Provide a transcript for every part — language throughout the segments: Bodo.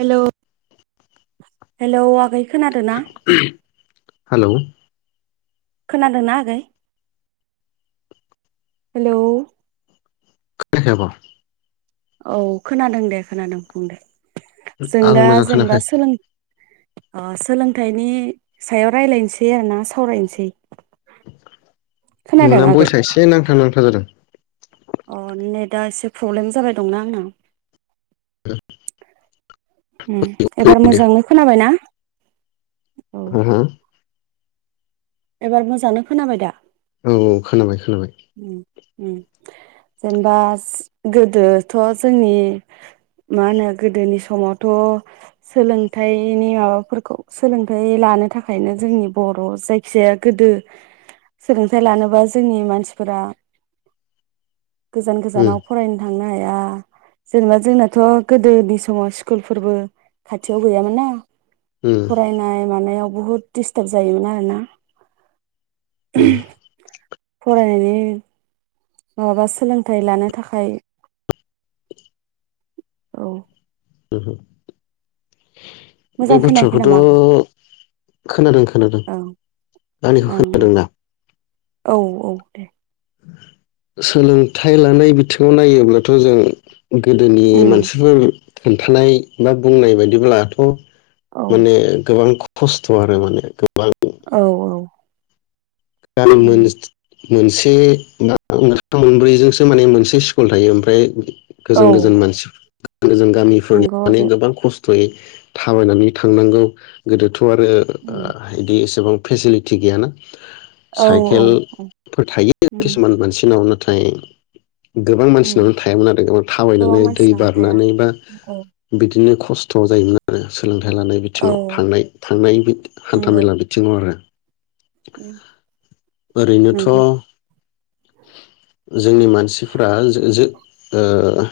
हेलौ हेलौ आगै खोनादों ना [unintelligible] हेलौ खोनादोंनाा आगै हेलौ खोनायाखै आब' औ खोनादों दे खोनादों बुं दे जों आं दा मोजां जेनेबा खोनायाखै सोलों सोलोंथाइनि सायाव रायजलायनोसै आरो ना सावरायनोसै खोनादों नोंना आगै? बयसा एसे नांथा नांथा जादों। अ नेटआ एसे प्रब्लेम जाबाय दंना आंनाव औ एबार मोजाङै खोनाबायना [unintelligible] एबार मोजाङानो खोनाबाय दा? औ औ खोनाबाय खोनाबाय उम जेनेबा गोदोथ जोंनि मा होनो गोदोनि समावथ सोलोंथाइनि माबाफोरखौ सोलोंथाइ लानो थाखायनो जोंनि बर' जायखिजाया गोदो सोलोंथाइ लानोबा जोंनि मानसि फोरा गोजान उम गोजानाव फरायनो थांनो हायो। ओ जेनेबा जोंनाथ गोदोनि समाव स्कुलफोरबो खाथियाव गैयामोन ना उम फरायनाय मानायाव बुहुत दिडिस्टार्ब जायोमोन आरोना उम फरायनायनि माबाबा सोलोंथाइ लानो थाखाय औ ओहोम बे मोजां खोनायाखै बाथ्राखौथ नामा आगै खोनादों खोनादों ओं आंनिखौ ओं खोनादोंना। औ औ दे सोलोंथाइ लानाय बिथिङाव नायोब्लाथ जों गोदोनि उम मानसिफोर खोन्थानाय बा बुंनाय बायदिब्लाथ' औ माने गोबां खस्थ आरो माने गोबां औ औ [unintelligible] उम मोनसे मोन्थाम मोनब्रैजोंसो माने मोनसे स्कुल थायो ओमफ्राय औ गोजान गोजान मानसि [inaudible] जों गामिफोरनि नंगौ माने आगै गोबां खस्थयै थाबायनानै थांनांगौ गोदो थ' आरो ओ उम इदि एसेबां फेसिलिटि गैयाना औ औ साइकेलफोर थायो उम खिसुमान मानसिनाव ना थाय गोबां उम मानसिनावनो थायामोन आरो गो गोबां थाबायनानै दै मानसिनावनो थाया बारनानै बा औ बिदिनो खस्थ' जायोमोन आरो सोलोंथायाइ लानाय औ बिथिङाव थांनाय थांनाय बि नंगौ हान्थाामेला बिथिङाव आरो उम ओरैनोथ' नंगौ जोंनि मानसिफ्रा जो-जो ओ ओ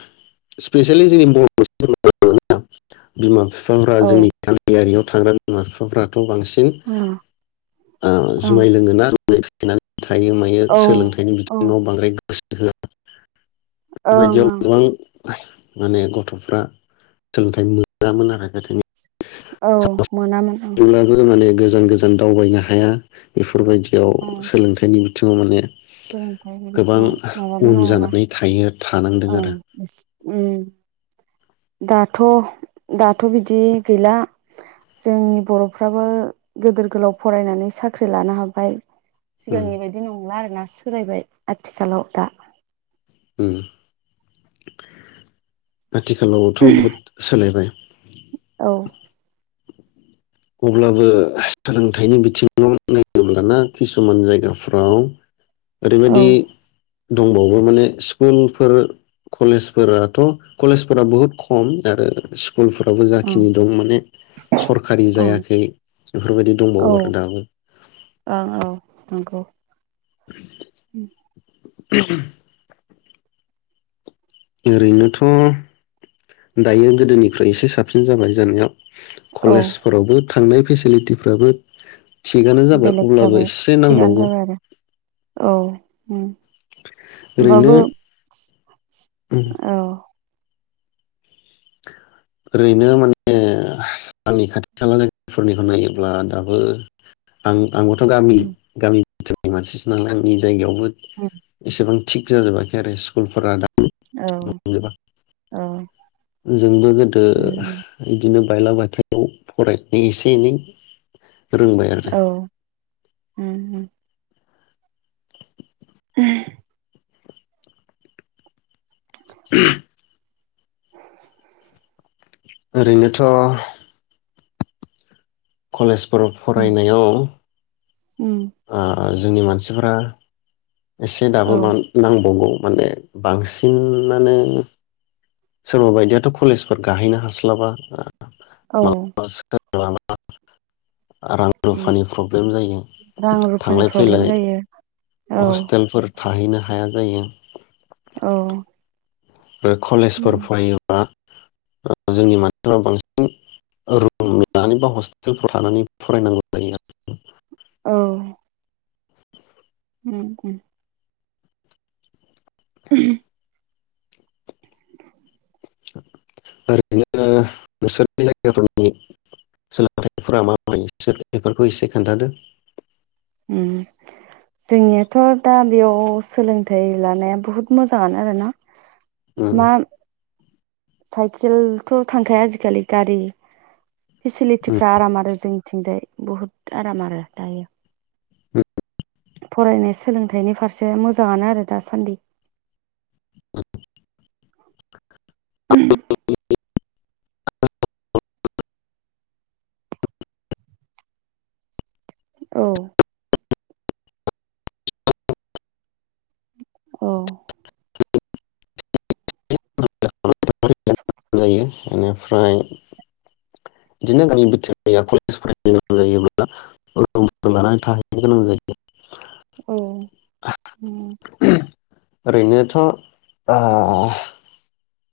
स्पेसियेलि जोंनि बर' [unintelligible] बिमा बिफा फोरा औ जोंनि ओं गामियारियाव थाग्रा बिमा बिफाफ्रा बांसिन ओ ओं जुमाय लोंयोना बे [unintelligible] थायो मायो औ सोलोंथाइनि औ ओं बिथिङाव बांद्राय गो गोसो होया बेफोरबादियाव गोबां ओं माने गथ'फ्रा सोलोंथाइ मोनामोन आरो औ मोनामोन ओं गोदनि [unintelligible] माने गो जान गोजान दावबायनो हाया बेफोरबायदि बेयाव ओं सोलोंथाइनिबो बिङाव माने सोलोंथाइ गोबां बिथिङाव माबामोन उन आरोना जानानै थायो थानांदों औ आरो एसे उम दाथ' दाथ' बिदि गैला जोंनि बर'फ्राबो गोदोर गोलाव फरायनानै साख्रि लानो हाबाय उम सिगांनि बायदि नंला आरोना सोलायबाय आथिखालाव दा उम आथिखालावथ' बहुद सोलायबाय औ अब्लाबो सोलोंथाइनि बिथिंङाव नायोब्लाना किसुमान जायगाफ्राव औ ओरैबादि। ओं दंबावो माने स्कुलफोर कलेजफोराथ' कलेजफोरा बहुद खम आरो स्कुलफोरावबो ओं जाखिनि दं माने सरखार। औ जायाखै बेफोरबायदि दंबावो आरो ओं दाबो। अ' [unintelligible] ओरैनोथ' दायो गोदोनिफ्राय एसे साबसिन जाबाय जानायाव। औ कलेजफोरावबो थांनाय फेसिलिटिफ्राबो थिगानो जाबाय बेलेग अब्लाबो एसे थिगानो नांबावगौ। जाबाय आरो औ उम। ओरैनो होमबाबो औ। ओरैनो माने आंनि खाथि खाला जायगाफोरनिखौ नायोब्ला दाबो आं आंबोथ' गामि उम गामि [unintelligible] मानसिसो नालाय आंनि जायगायाव। उम [unintelligible] एसेबां थिग जाजोबाखै आरो स्कुलफोरा दा औ बुंनोबा औ जोंबो गोदो ओ उम उम इदि नो बायलाबाथायाव फरायनानै एसे एनै फोरोंबाय आरो। औ उम ह [unintelligible] [unintelligible] [unintelligible] ओरैनोथ' कलेज बर' उम फरायनायाव ओ उम ओ जोंनि मानसिफोरा एसे औ दाबो मान नांबावगौ। माने बांसिनानो सोरबा बायदियाथ' कलेजफोर गाहैनो हास्लाबा ओ औ माबा [unintelligible] [unintelligible] [unintelligible] रां उम रुफानि प्रब्लेम जायो रां रुफानि थांलाय प्रब्लेम फैलाय जायो औ हस्टेलफोर थाहैनो हाया जायो। औ आरो कलेजफोर उम फरायोबा जोंनि मानसिफोरा बांसिन रुम लानानै बा हस्टेलफ्राव थानानै फरायनांगौ जायो आरो। औ उम उम । [unintelligible] ओरैनो नोंसोरनि जायगाफोरनि सोलोंथाइफोरा माबायदि बेफोरखौ एसे खोन्थादों । जोंनियाथ' दा बेयाव सोलोंथाइ लानाया बहुत मोजाङानो आरोना उम । [unintelligible] साइकेलथ' थांखाया आजिखालि गारि । उम फेसिलिटिफ्रा आराम आरो जों थिंजाय बुहुद आराम आरो दायो उम फरायनाय सोलोंथाइनि फारसे मोजाङानो आरो दासान्दि [unintelligible] औ औ जायो इनिफ्राय बिदिनो गामि बिटोरिया कलेज फरायनो गोनां जायोब्ला रुम लानानै थाहैनो गोनां जायो । औ होम जायो ओरैनोथ' ओ